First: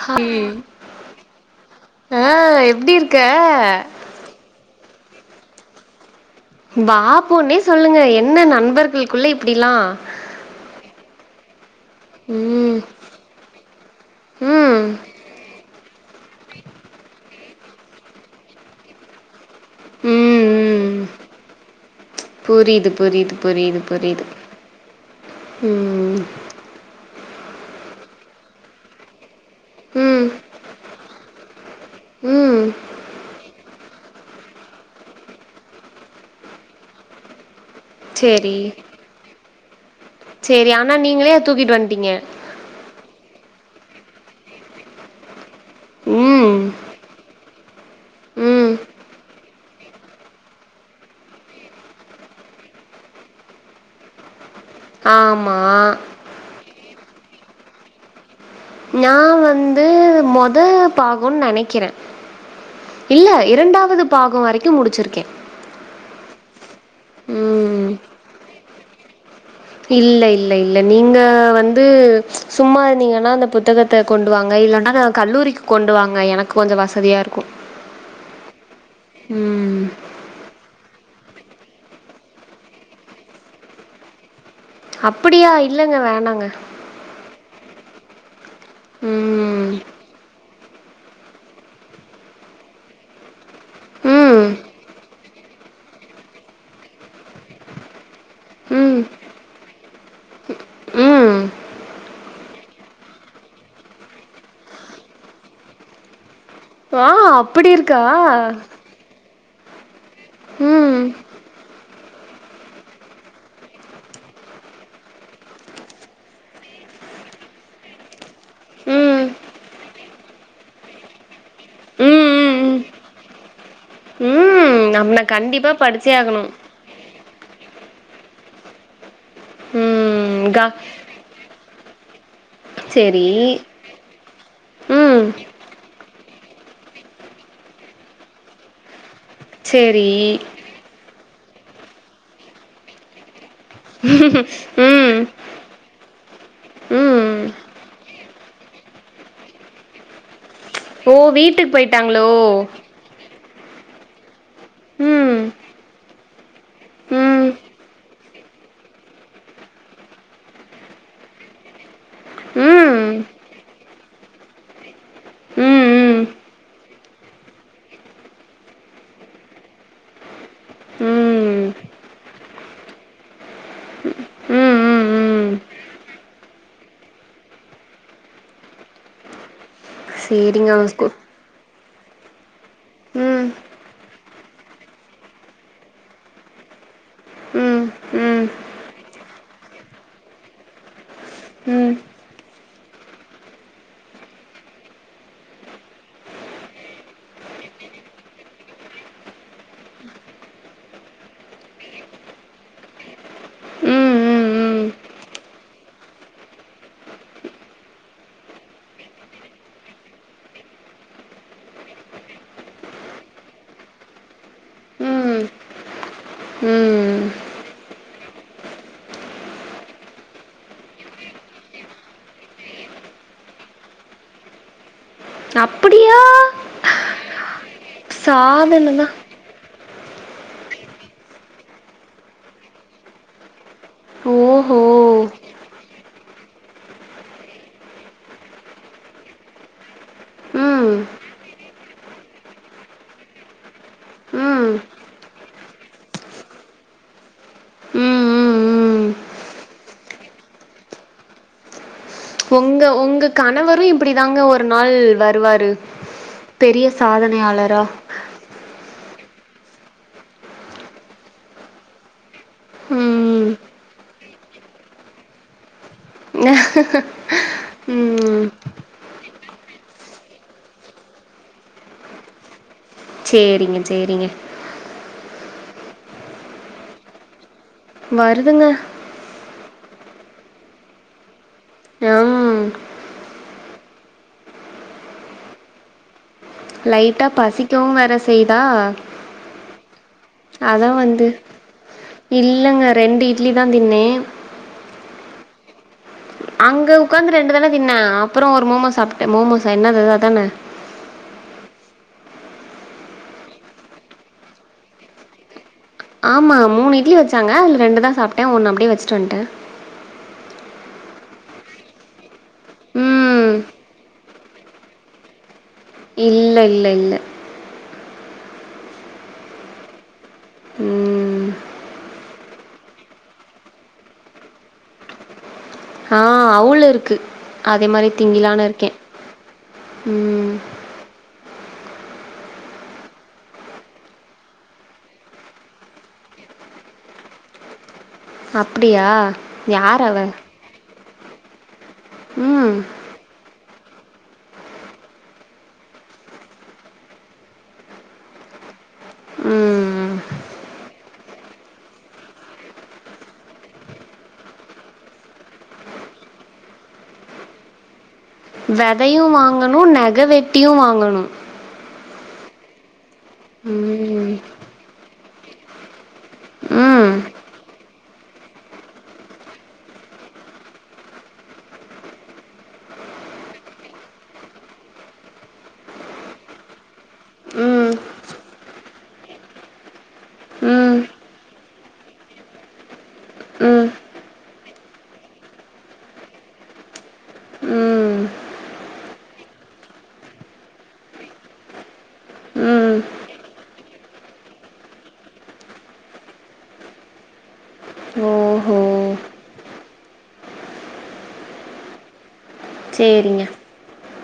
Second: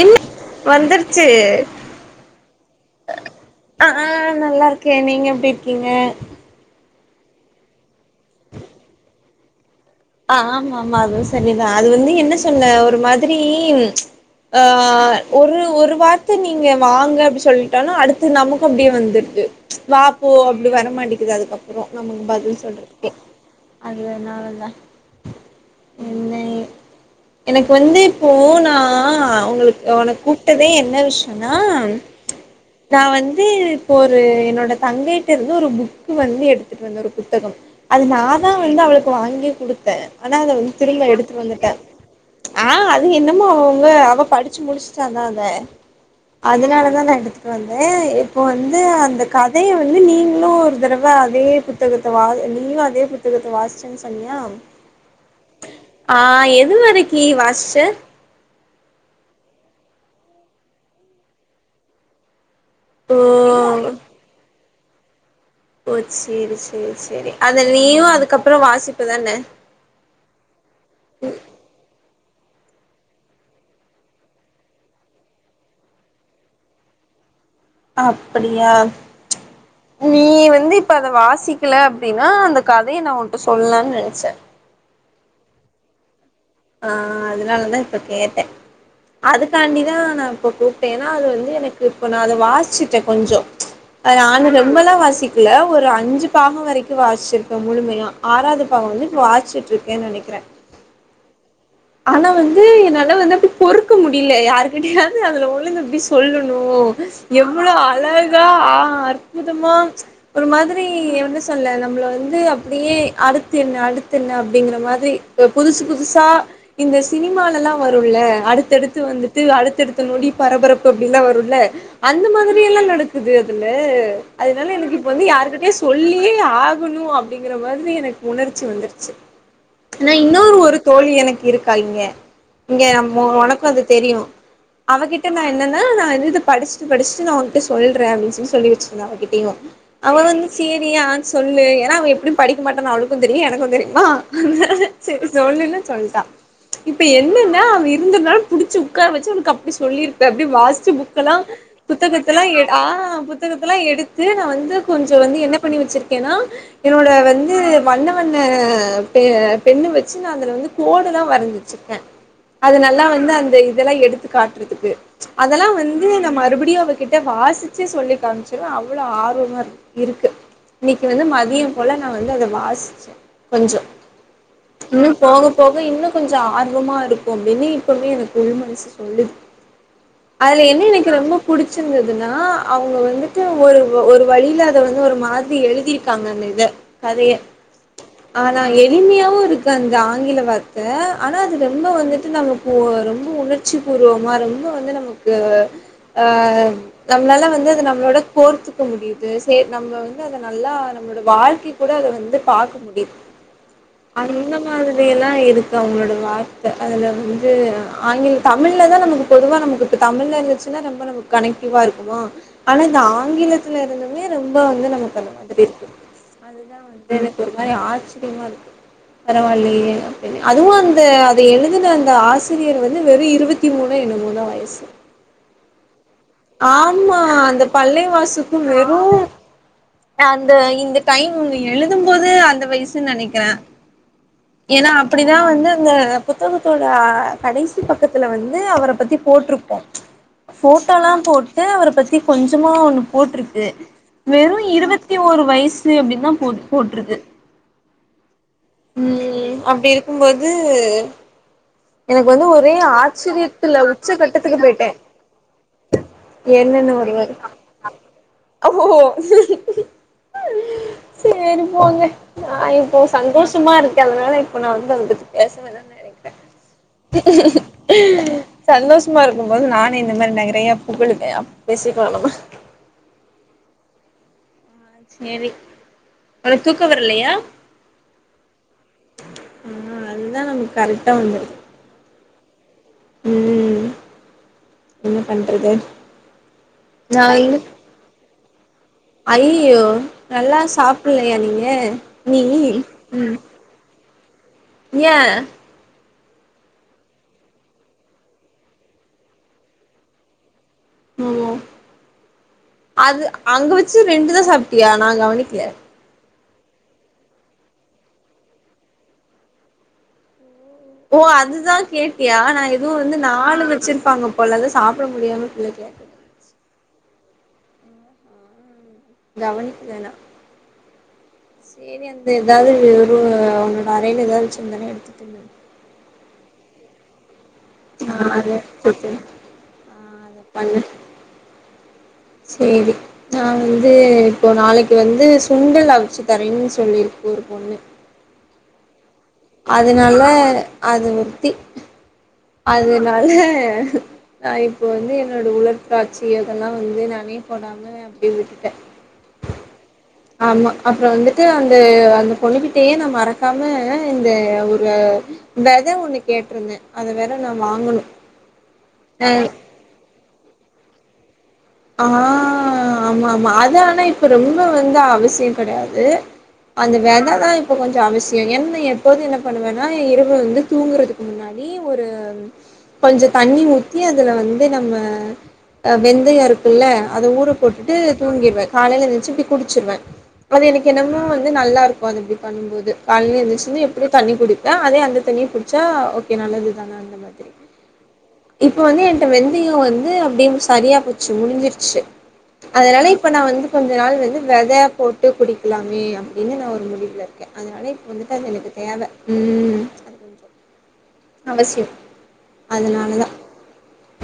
என்ன ஹாய் வந்துருச்சு ஆ எப்டி இருக்க கே நீங்க எப்டி இருக்கீங்க வா போனே சொல்லுங்க என்ன நண்பர்களுக்குள்ள இப்டிலா அ ஆமாமா அதுவு சரிதா அது வந்து என்ன சொல்ல ம் ஒரு மாதிரீ ஆ ம் ஒரு ஒரு வார்த்த நீங்க வாங்க அப்டி சொல்லி டனா அடுத்து நமக்கு அப்டியே வந்துருது வா ம் போ அப்டி ம் வரமாட்டிக்குது அதுக்கப்ரோ நமக்கு பதில் புரியுது சொல்றதுக்கே புரியுது புரியுது புரியுது அதுனால தா ம் என்னை எனக்கு வந்து இப்போ நா ஒங்களுக்கு ஒனக்கு ம் கூப்டதே என்ன விஷம்னா ம் நா வந்து இப்போ ஒரு என்னோட தங்கைட்ட இருந்து ஒரு புக் வந்து எடுத்து வந்த ஒரு புத்தகம் அது நாதா சேரி வந்து அவளுக்கு வாங்கியே குடுத்தே ஆனா அத சேரி வந்து ஆனா திரும்ப நீங்களே எடுத்துட் வந்துட்டே தூக்கிட்டு வந்ட்டீங்க ஆ அது என்னமோ அவுங்க அவ படிச்சு முடிஸ்ட்டாதாத ம் அதனாலதா நா எடுத்துட்டு வந்தே இப்போ ம் வந்து அந்த கத் கதைய வந்து நீங்களும் ஒரு தடவ அதே புத்தகத்த வா நீங்களும் அதே புத்தகத்த வாசிச்சா சோன்யா ஆமா ஆ எது வரைக்கி வாசிச்ச நா வந்து மொத பாகோ நெனைக்கிறே ஓ இல்ல இரண்டாவது பாகோ வரைக்கு முடிச்சிருக்கே ஓ செரி செரி செரி அத ம் நீயு அதுக்கப்ரோ வாசிப்பதான இல்ல இல்ல இல்ல நீங்க வந்து சும்மா இருந்தீங்கன்னா அந்த புத்தகத் த கொண்டு வாங்க இல்லன்னா கல்லூரிக்கு கொண்டு வாங்க எனக்கு கொஞ்சோ வசதியா இருக்கு அப்படியா ம் நீ வந்து இப்ப அத வாசிக்கல அப்டின்னா அந்த கதைய நா உன்ட்ட சொல்லலானு நெனச்சே அப்டியா இல்லங்க வேணாங்க ஆ அதனாலதா இப்ப கேட்டே ம் அதுக்காண்டிதா நா கூப்டேன்னா அது வந்து எனக்கு இப்ப நா அத வாஸ்ச்சுட்டே கொஞ்சோ ம் நானு ரொம்பலா வாசிக் ல ஒரு அஞ்சு பாகோ வரைக்கு வாஸ்ச்சிருப்பே முழுமையா ஆறாவது பாகோ ம் வந்து இப்ப வாஸ்ச்சுட்ருக்கேனு நெனைக்றே ம் ஆனா வந்து என்னால வந்து அப்டி பொறுக்க முடியல யாருக்கிட்டையாவது அதுல ஒழுங்க பிஸ் சொல்லுணு ஆ அப்படி எவ்ளோ இருக்கா அழகா ஆ அற்புதமா ஒரு மாதிரி ம் என சொல்ல நம்மள வந்து அப்டியே அடுத்து என்ன அடுத்து என்ன அப்டிங்கிற மாதிரி ஒரு புதுசு புதுசா இந்த சினிமால லா வருல அடுத்தடுத்து ம் வந்துட்டு அடுத்தடுத் து நொடி பரபரப்பு அப்டிலா வருல அந்த ம் ம் மாதிரி ம் எல்லா நடக்குது அதுல அதனால ம் எனக்கு இப்ப நம்ம நா வந்து கண்டிப்பா யாருகிட்டயு படிச்சே சொல்லியே ஆகணு ஆ க்குனு அப்டிங்கற மாதிரி எனக்கு உணர்ச்சி வந்துருச்சு ஆ ம் இன்னொரு க ஒரு தோழி எனக்கு இருக் கா இங்க இங்க சேரி உனக்கு அது தெரியு ம் அவகிட்ட நா என்னன்னா நா இது படிச்சுட்டு படிச்சுட்டு நான் உன்கிட்ட சொல்லறே அப்டின்னு சொன்னனு சொல்லி வச்சிருந்த அவகிட்டயையு சேரி அவ வந்து சேரியான்னு சொல்லு ஏன்னா அவ எப்டியு படிக்க மாட்டான்னு அவளுக்கு தெரியு எனக்கு தெரியு வா ம் செரி சொல்லன்ன சொல்ட்டா இப்ப ம் என்னன்னா அவ இருந்ததுனால புடிச்சு உக்கார வச்சு அவனுக்கு அப்டி சொல்லியிருபே அப்டி வாசி ச்சு ஓ புக்க எல்லா வீட்டுக்கு போயிட்டாங்களோ புத்தகத்தல்லா எடு ஆ புத்தகத்தல்லா எடுத்து நா வந்து கொஞ்சோ வந்து ம் என்ன பண்ணி வச்சிருக்கேன்னா என்னோட ம் வந்து வண்ண வண்ண பெ பென்னு வெச்சு நா அதுல வந்து கோடுதா வர ச்சிருக்க அது நல்லா ம் வந்து அந்த இதெல்லா எடுத்து காட்டுறதுக்கு அதெல்லா ம் வந்து ம் நா மறுபடியு அவகிட்ட வாசிச்சே சொல்லி காமிச்ச அவ்ளோ ஆர்வமா இருக்கு இன்னைக்கு வந்து ம் மதியம் போல நா வந்து அத வாசிச்சே கொஞ்சோ ம் ம் இன்னு போக ம் போக இன்னும் கொஞ்சோ ஆர்வமா இருக்கு அப்டின்னு இப்பவே எனக்கு உள் மனசு சொல்லுது அதுல சேரிங்க என்ன அவங்க ஸ்கூ எனக்கு ரொம்ப புடிச்சிருந்துதுனா அவ்ங்க வந்துட்டு ம் ஒரு ஒரு வழில அத வந்து ஒரு மாரி எழிதிருக்காங்க அந்த இத கதய ம் ம் ஆனா எளிமையாவு இருக்கு அந்த ஆங்கில வார்த் தே ஆனா அது ரொம்ப ம் ம் வந்துட்டு நமக்கு ரொம்ப உணர்ச்சி பூர்வமா ரொம்ப வந்து நமக்கு ஆ நம்மளால வந்து அத நம்மளோட கோர்த்துக்க முடியுது செரி நம்ம வந்து அத நல்லா நம்மளோட வாழ்க்கைக் கூட அத வந்து பாக்க முடிது அந்த ம் மாதிரில்லா இருக் கு அவங்களோட வார்த்த அதுல வந்து ஆங்கில தமிழ்ல தா நமக்கு பொதுவா நமக்கு இப்ப தமிழ்ல லாங்குவேஜ் ச்சினா நம்ம நமக்கு கனெக்டிவா இருக்குமோ ஆனா இந்த ஆங்கிலத்துல இருந்துமே ரொம்ப வந்து ம் நமக்கு அந்த ம் மாரி இருக்கு அதுதா வந்து ம் எனக்கு ஒரு மாரி ஆச்சரியமா இருக்கு பரவாயல்லையே அப்டினு அதுவு அந்த அத எழுதுன அந்த ஆசிரியர் வந்து வெறு இருபத்தி மூணோ என்னமோ தா வயசு அப்பிடியா ஆமா அந்த பல்லேவாசுக்கு வெறு தா அந்த இந்த டைம் எழுதும்போது அந்த வயசு னு நெனைக்கிற ஓஹோ ஏனா அப்டிதா வந்து அந்த புத்தகத்தோட கடைசி பக்கத்துல வந்து அவர பத்தி போட்ருக்கு ம் ஃபோட்டோல்லா போட்டு அவர பத்தி கொஞ்சமா ஒண்ணு போட்ருக்கு வெறு ம் ம் இருவத்தி ஒரு வயசு அப்டின்னு தா போட் போட்ருக்கு ம் ம் ம் அப்டி இருக்கும்போது எனக்கு வந்து ஒரே ஒங்க ஒங்க ஆச்சரியத்துல கணவரு உச்ச இப்டிதாங்க கட்டத்துக்கு ஒரு போயிட்டே நாள் வருவாரு பெரிய என்னன்னு வருவாரு சாதனையாளரா ஓ செரி போங்க நா இப்போ ம் சந்தோஷமா இருக்க அதனால இப்போ நா வந்து அதப்பத்தி பேசவேணா ம் சந்தோஷமா இருக்கு போது நானு இந்த மாரி நறைய புகழுவே அப் பேசிக்கலா நம சேரிங்க சேரிங்க சேரி உனக் தூக்கோ வர்லயா வருதுங்க ஆ அதுதா நமக்கு கரெக்டா வந்துருது ம் ம் என்ன பண்றது லைட்டா பசிக்கவு வேற செய்தா அய்யியோ நல்லா அதா வந்து சாப்புல்லயா நீங்க நீ இல்லங்க ரெண்டு ம் இட்லி தா தின்னே ஏ அங்க உக்காந்து ரெண்டு தான தின்னே அப்றோ ஒரு மோமோஸ் சாப்ட்டே மோமோசா என்னது அது அதான ஓ ஓ அது அங்க வச்சு ரெண்டு தான் சாப்ட்டியா நா கவுனிக்குல ஆமா மூணு இட்லி வச்சாங்க அதுல ரெண்டு தா சாப்ட்டே ஒன்னு அப்டியே வச்சுட்டு வன்ட்ட ஓ அதுதா கேட்டியா நா எதோ வந்து ம் நாலு வச்சிருப்பாங்க போலது சாப்ட முடியாம [inaudible] இல்ல இல்ல இல்ல கவனிக்கில நா ம் செரி அந்த எதாது ஒரு உன்னோட அரைல ஏதாது வச்சுருந்தனா எடுத்து தின்னு ஹா அவுளு இருக்கு அதே மாரி ஆ அத திங்கிலான்னு இருக்கே எடுத்து தின்னு ஆ அத ம் பண்ணு சேரி நா வந்து இப்போ நாளைக்கு வந்து சுண்டல் அவிச்சு தரேன் சொல்லிருக்கு ஒரு பொண்ணு அப்டியா யார் அவ அதுனால அது முத்தி ம் அது னால நா இப்போ வந்து என்னோட உலர் காட்சி அதெல்லா வந்து நானே போடாம ஆ அப்டே விட்டுட்டே ம் ஆமா அப்றோ வந்துட்டு அந்த அந்த பொண்ணுக்கிட்டயே நா மறக்கமாக இந்த ஒரு வெத ஒன்னு கேட்ருந்தே அத வேற நா வாங்கணு வெதையு வாங்கணு நெக வெட்டியு வாங்கணு ஆ ஆமா ஆமா அது ஆனா இப்ப ம் ரொம்ப வந்து அவசியப்படாது அந்த ம் வெத தா இப்ப கொஞ்சோ அவசியோ என்ன எப்போது என்ன பண்ணுவேனா இரவு வந்து தூங்குறதுக்கு முன்னா டி ஒரு கொஞ்சோ தண்ணி ஊத்தி அதுல வந்து நம்ம அ வெந்தயோ இருக் குல்ல அத ஊர ம் போட்டுட்டு தூங்கிடுவே காலைல எந்திருந்துச்சு போய் குடிச்சிருவே அது எனக்கு ம் என்னமோ வந்து நல்லாருக்கோ அது அப்டி பண்ணும்போது கால ஏந்திச்சி வந்து ம் எப்டியு தண்ணி குடிப்பே அதே அந்த தண்ணிய குடி ச்சா ஓகே நல்லது தான அந்த மாரி ம் இப்ப வந்து என்ட்ட வெந்தயோ வந்து அப்டியு சரியா போச்சு முடிஞ்சிருச்சு ம் அதனால இப்ப நா வந்து கொஞ்ச நாள் வந்து வெத போட்டு குடிக்லாமே அப்டின்னு நா ஒரு முடிவுல இருக்கே அதுனால இப்ப வந்துட்டு அது எனக்கு ஓஹோ தேவ ம் கொஞ்சோ அவசியம் அதனால தா சேரிங்க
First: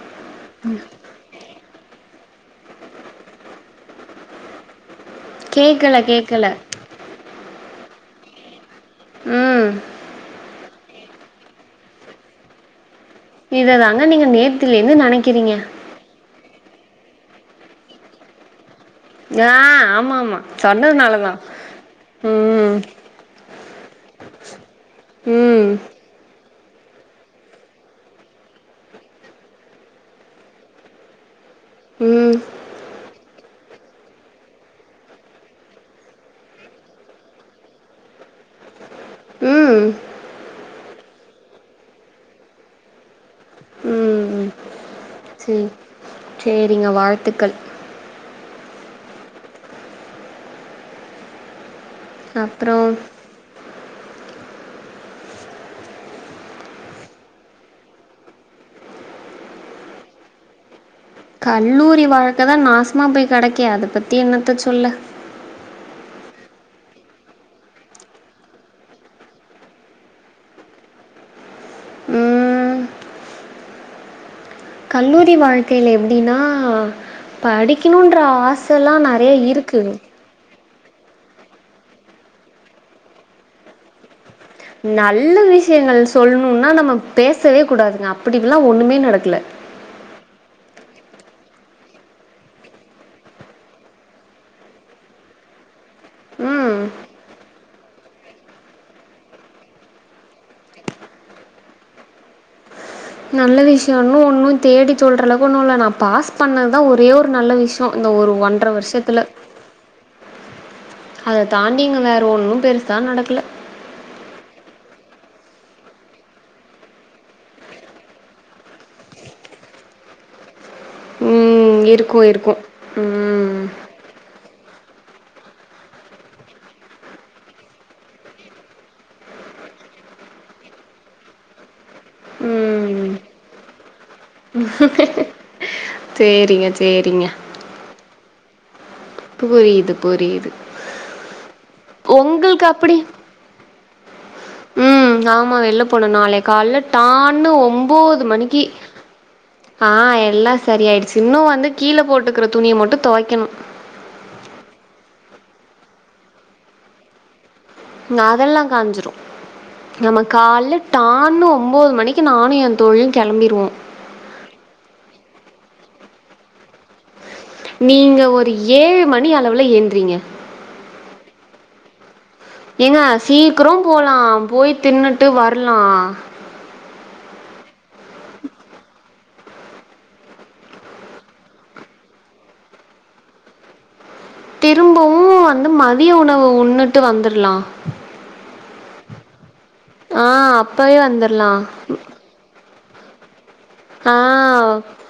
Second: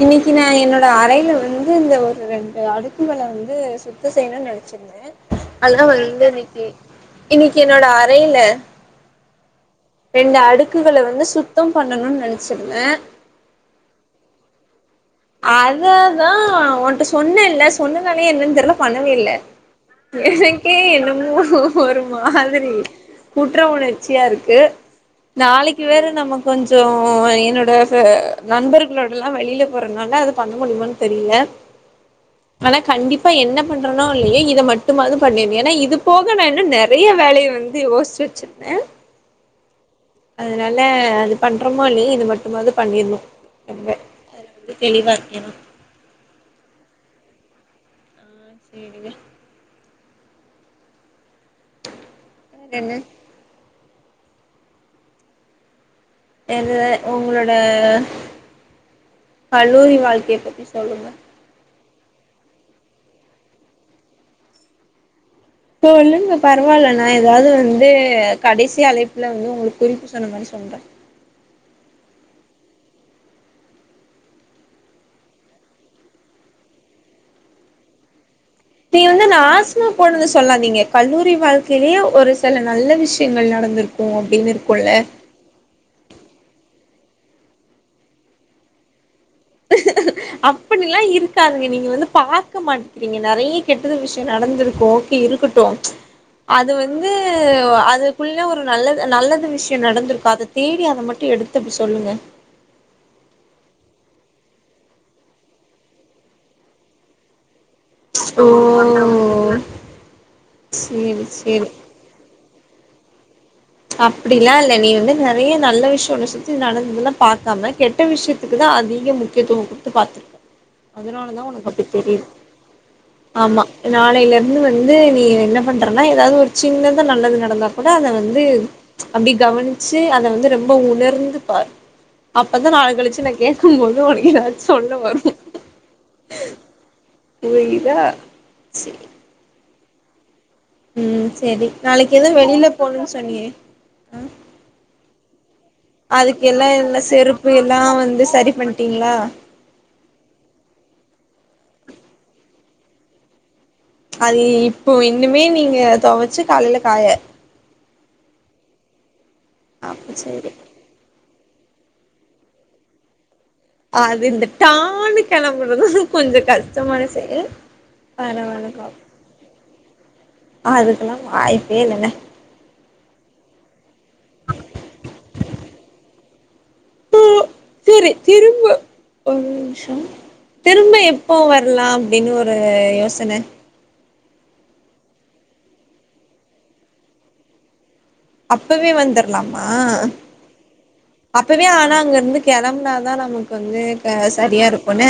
இன்னைக்கு நா என்னோட அறைல வந்து இந்த ஒரு ரெண்டு அடுக்குகள வந்து த்தோ செய்ணுனு நெனைச்சிருந்தே அதுலா கேக்கல வந்து கேக்கல இன்னைக்கு இன்னைக்கு என்னோட அறைல ம் ரெண்டு அடுக்குகள வந்து சுத் சுத்தோ பண்ணணுன் நெனச்சிருந்தே இததாங்க நீங்க நேத்திலேந்து நெனைக்க அத தா ஒன்ட்ட சொன்னேல சொன்னனாலே என்னன் தெர்ல பண்ணவே இல்ல ஆ ஆமாமா எனக்கே என்னமோ சொன்னதுனாலதா ஒ ஒரு ம் மாதிரி குற்ற உணர்ச்சியா இருக்கு ம் நாளைக்கு வேற நம்ம கொஞ்சோ என்னோட அ நண்பர்களோடல்லா வெளில போறனால அது பண்ண முடியுமான் தெரியில ம் ஆனா கண்டிப்பா என்ன பண்றனோ இல்யோ இத மட்டும்மாவ்து பண்ணிட்ன் ஏனா இது போக நா இன்னு நெறய வேலைய வந் து யோஸ்ச்சு வெச்சிர்ந்தே ம் அதனால அது பண்றோமோ இல்லிய இது மட்டுமாவ்து பண்ணிட்ணு ரொம்ப தெளிவா இருக்கேனா ம் சேரிங்க வாழ்த்துக்கள் அ சேரிங்க வேற அப்புறோம் என்ன எத உங்களோட கல்லூரி வாழ்க்கிய பத்தி சொல்லுங்க கல்லூரி வாழ்க்க தா நாசமா போய் கெடக்கே அத பத்தி என்னத்த சொல்ல சொல்லுங்க பரவால்ல நா எதாவ்து வந்து கடைசி அழைப்புல வந்து உங்களுக் குறிப்பு சொன்ன மாரி சொல்றே ம் கல்லூரி வாழ்க்கையில எப்டீனா படிக்கணுன்ற ஆச நீ வந்து நாசம போனது சொல்லாதீங்க கல்லூரி வாழ்க்கையிலேயே ஒரு செல நல்ல விஷ்யங்கள் நடந்திருக்கு அப்டின் இரு நல்ல விஷயங்கள் சொல்ணுன்னா நம்ம பேசவே கூடாதுங்க அப்படில்லா ஒண்ணுமே நடக்கல அப்படிலா இருக்காதுங்க நீங்க வந்து பார்க்க மாட்டிக்கிறீங்க நெறைய கெட்டது விஷயம் நடந்திருக்கு ஓ கே இருக்கட்டு அது ம் வந்து அதுக்குள்ள ஒரு நல்லது நல்லது விஷ்யு நடந்திருக்கு அது தேடி அத மட்டு எடுத்து அப்டி சொல்லுங்க நல்ல விஷயு இன்னு ஒன்னு தேடி சொல்றளவு ஒன்னு இல்ல நா பாஸ் பண்ணதுதா ஒரே ஒரு நல்ல விஷ் இந்த ஒரு ஓ ஒன்ற வருஷத்தில சேரி அத சேரி தாண்டி இங்க வேற ஒண்ணு பெருசா நடக்கல அப்படிலா இல்ல நீ வந்து நெறய நல்ல விஷயு உன்ன சுத்தி நடந்தெல்லா பாக்காம கெ ட்ட விஷயத்துக்கு தா அதிக முக்கியத்துவம் குட்த்து பாத்திருக்க அதனால தா உ னக் அப்டி ம் இருக்கு தெரிது இருக்கு ஆமா ம் நாளைலர்ந்து வந்து நீ என்ன பண்றன்னா எதாவ்து ஒரு சின்னதா நல்லது நடந்தா கூட அத வந்து அப்டி கவன்ச்சு அத வந்து ரொம்போ உணர்ந்து பாரு அப்பதா நாள் ம் கழிச்சு உன கே க்குமோது உனக்கு எதாச் சொல்ல வரு சேரிங்க சேரிங்க புரியிதா சே புரியிது புரியிது ம் சேரி நாளைக் எதோ வெளியில அப்டி போணுன் சொன்னியே ஆ ம் ஆமா வெள்ல போனு நாளைக் கால்ல எல்லா செருப்பு டான்னு எல்லா உம்போது வந்து சரி மணிக்கி பண்ட்டீங்களா ஆ எல்லா சரி ஆயிடிச்சு இன்னு வந்து கீழே போட்டுக்கிற துணிய மட்டு தொவைக்கணு அது இப்போ இன்னுமே நீங்க தொவச்சு காலைல காய ம் அதெல்லா காஞ்சிரு அப்ப நம்ம சரி கால்ல டான்னு ஒம்பது மணிக்கு நானு எ தோழியு கெளம்பிருவோ அது இந்த டான்னு கெளம்புறதா கொஞ்ச கஷ்டமான செயல் நீங்க ஒரு பரவாலக்கா ஏழு மணி அளவுல எந்த்றீங்க அதுக்கெல்லா வாய்ப்பே இல்லங்க ஏங்க சீக்ர போலா போய் தின்னுட்டு வர்லா ஓ செரி திரும்ப ஒரு நிமிஷ திரும்ப எப்போ வரலா அப்படின்னு ஒரு யோசன திரும்பவு வந்து மதிய உணவு உண்ணுட்டு வந்தர்லா அப்பவே வந்தர்லாமா ஆ அப்பவே வந் அப்பவே ஆனா அங்கருந்து கெளம்புனாதா நமக்கு வந்து ஆ சரியா இருக்குனு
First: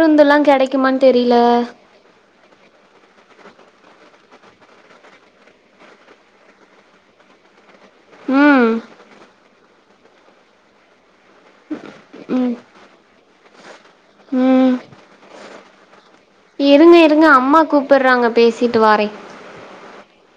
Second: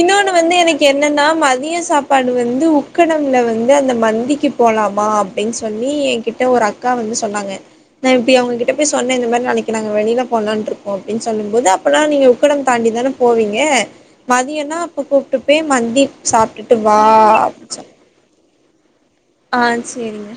இன்னொன்னு வந்து எனக்கு கெடைக்குமான்னு என்னன்னா தெரியல. மதிய சாப் ப்பாடு வந்து உக்கடம்ல வந்து அந்த மந்திக்கு போலாமா அப்படின் சொல்லி என் கிட்ட ஒரு அக் கா வந்து சொன்னாங்கா நா இப்படி ம். அவங்ககிட்ட போய் சொன்ன இந்த மாரி நாளைக்கு நாங்க வெளில போலான்ட்ருக்கோ அப்படின்னு சொல்லு போது அப்பல்லா நீங்க ம். உக்கடம் தாண்டி தான போவீங்க ம். மதியம்னா அப்ப கூப்ட்டு போய் மந்தி சாப்ட்டுட்டு இருங்க வா இருங்க அம்மா அப்டின்னு சொ கூப்ட்றாங்க பேசிட்டு வறே ஆ செரிங்க